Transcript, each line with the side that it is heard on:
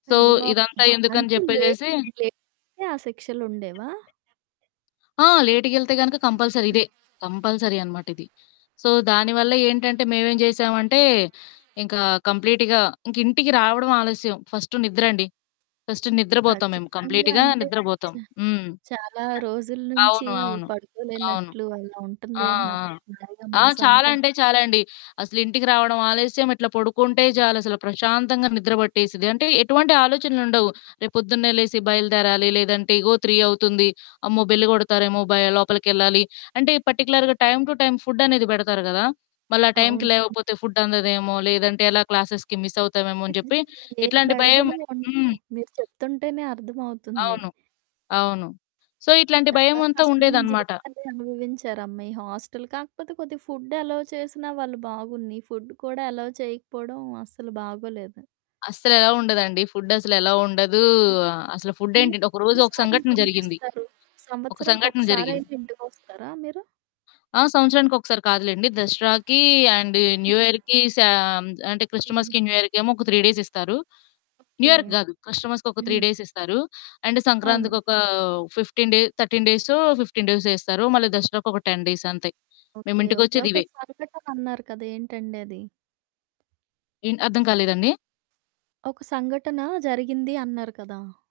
left: So, ఇదంతా
right: అయ్యబాబోయ్!
left: ఎందుకని
right: అంటే, లేటు,
left: జెప్పేసేసి
right: లేటు‌గెళ్తే ఆ శిక్షలుండేవా?
left: ఆ! లేటుగెళ్తే గనుక కంపల్సరీ
right: హ్మ్.
left: ఇదే. కంపల్సరీ అనమాట ఇది. సో, దానివల్ల ఏంటంటే మేమేం చేశామంటే ఇంకా కంప్లీట్‌గా ఇంక ఇంటికి రావడం ఆలస్యం ఫస్టు నిద్రండి. ఫస్టు నిద్రబోతాం మేము.
right: ఖచ్చితంగా
left: కంప్లీట్‌గా
right: అంటే,
left: నిద్రబోతాం. హ్మ్.
right: చా చాలా రోజుల
left: ఆ!
right: నుంచి
left: అవును. అవును. అవును.
right: పడుకోలేనట్లు అలా
left: ఆ! ఆ!
right: ఉంటందేమో హాయిగా
left: ఆ! చాలా
right: మనసంతా.
left: అంటే చాలా అండి. అసలు ఇంటికి రావడం ఆలస్యం ఇట్లా పొడుకుంటే చాలసలు ప్రశాంతంగా నిద్ర పట్టేసిద్ది. అంటే ఎటువంటి ఆలోచనలుండవు. రేపొద్దున్నే లేసి బయలుదేరాలి, లేదంటే ఇగో 3 అవుతుంది, అమ్మో! బెల్లు కొడతారేమో భయ లోపలికెళ్ళాలి. అంటే, ఈ పర్టిక్యులర్‌గా టైమ్ టు టైమ్ ఫుడ్డనేది బెడతారు గదా! మళ్ళా టైంకి
right: అవును.
left: లేవకపోతే ఫుడ్డందదేమో లేదంటే ఎలా క్లాసెస్‌కి మిస్సవుతామేమో అని జెప్పి
right: ఇంతకీ ఏ
left: ఇట్లాంటి భయం,
right: బెడదలు ఉండవు.
left: హ్మ్.
right: మీరు చెప్తుంటేనే అర్థమవుతుంది.
left: అవును. అవును. సో ఇట్లాంటి
right: చాలా
left: భయమంతా
right: కష్టమైన
left: ఉండేదనమాట.
right: జీవితాన్ని అనుభవించారమ్మా ఈ హాస్టలు కాకపోతే, కొద్దిగా ఫుడ్ ఎలోవ్ చేసినా వాళ్ళు బాగున్ను. ఈ ఫుడ్ కూడా ఎలోవ్ చేయకపోవడం అస్సలు బాగోలేదు.
left: అస్సలు ఎలోవ్ ఉండదండి? ఫుడ్డసలు ఎలోవ్ ఉండదు. అసలు
right: ఇయర్‌కి
left: ఫుడ్డేంటండి, ఒక రోజు
right: ఎన్ని
left: ఒక
right: సార్లు
left: సంఘటన జరిగింది,
right: పంపిస్తారు?
left: ఒక సంఘటన జరిగింది.
right: సంవత్సరంకొక్కసారయినా ఇంటికొస్తారా మీరు?
left: ఆ! సంవత్సరానికి ఒకసారి కాదులెండి. దసరాకీ అండ్ న్యూ
right: హ్మ్.
left: ఇయర్‌కి శాం అంటే
right: హ్మ్.
left: క్రిస్టమస్‌కి న్యూ ఇయర్‌కేమో ఒక 3 డేస్ ఇస్తారు.
right: ఓకే.
left: న్యూయర్‌కి గాదు. క్రిస్టమస్‌కి ఒక 3
right: హ్మ్.
left: డేస్ ఇస్తారు. అండ్
right: అవును.
left: సంక్రాంతికొక 15 డే 13 డేసో, 15 డేసో ఇస్తారు. మళ్ళీ దసరాకొక 10 డేస్ అంతే. మేము
right: ఓకే. ఓకే. ఒక
left: ఇంటికొచ్చేదివే.
right: సంఘటనన్నారు కదా! ఏంటండది?
left: ఏంటి? అర్థం కాలేదండి.
right: ఒక సంఘటన జరిగింది అన్నారు కదా!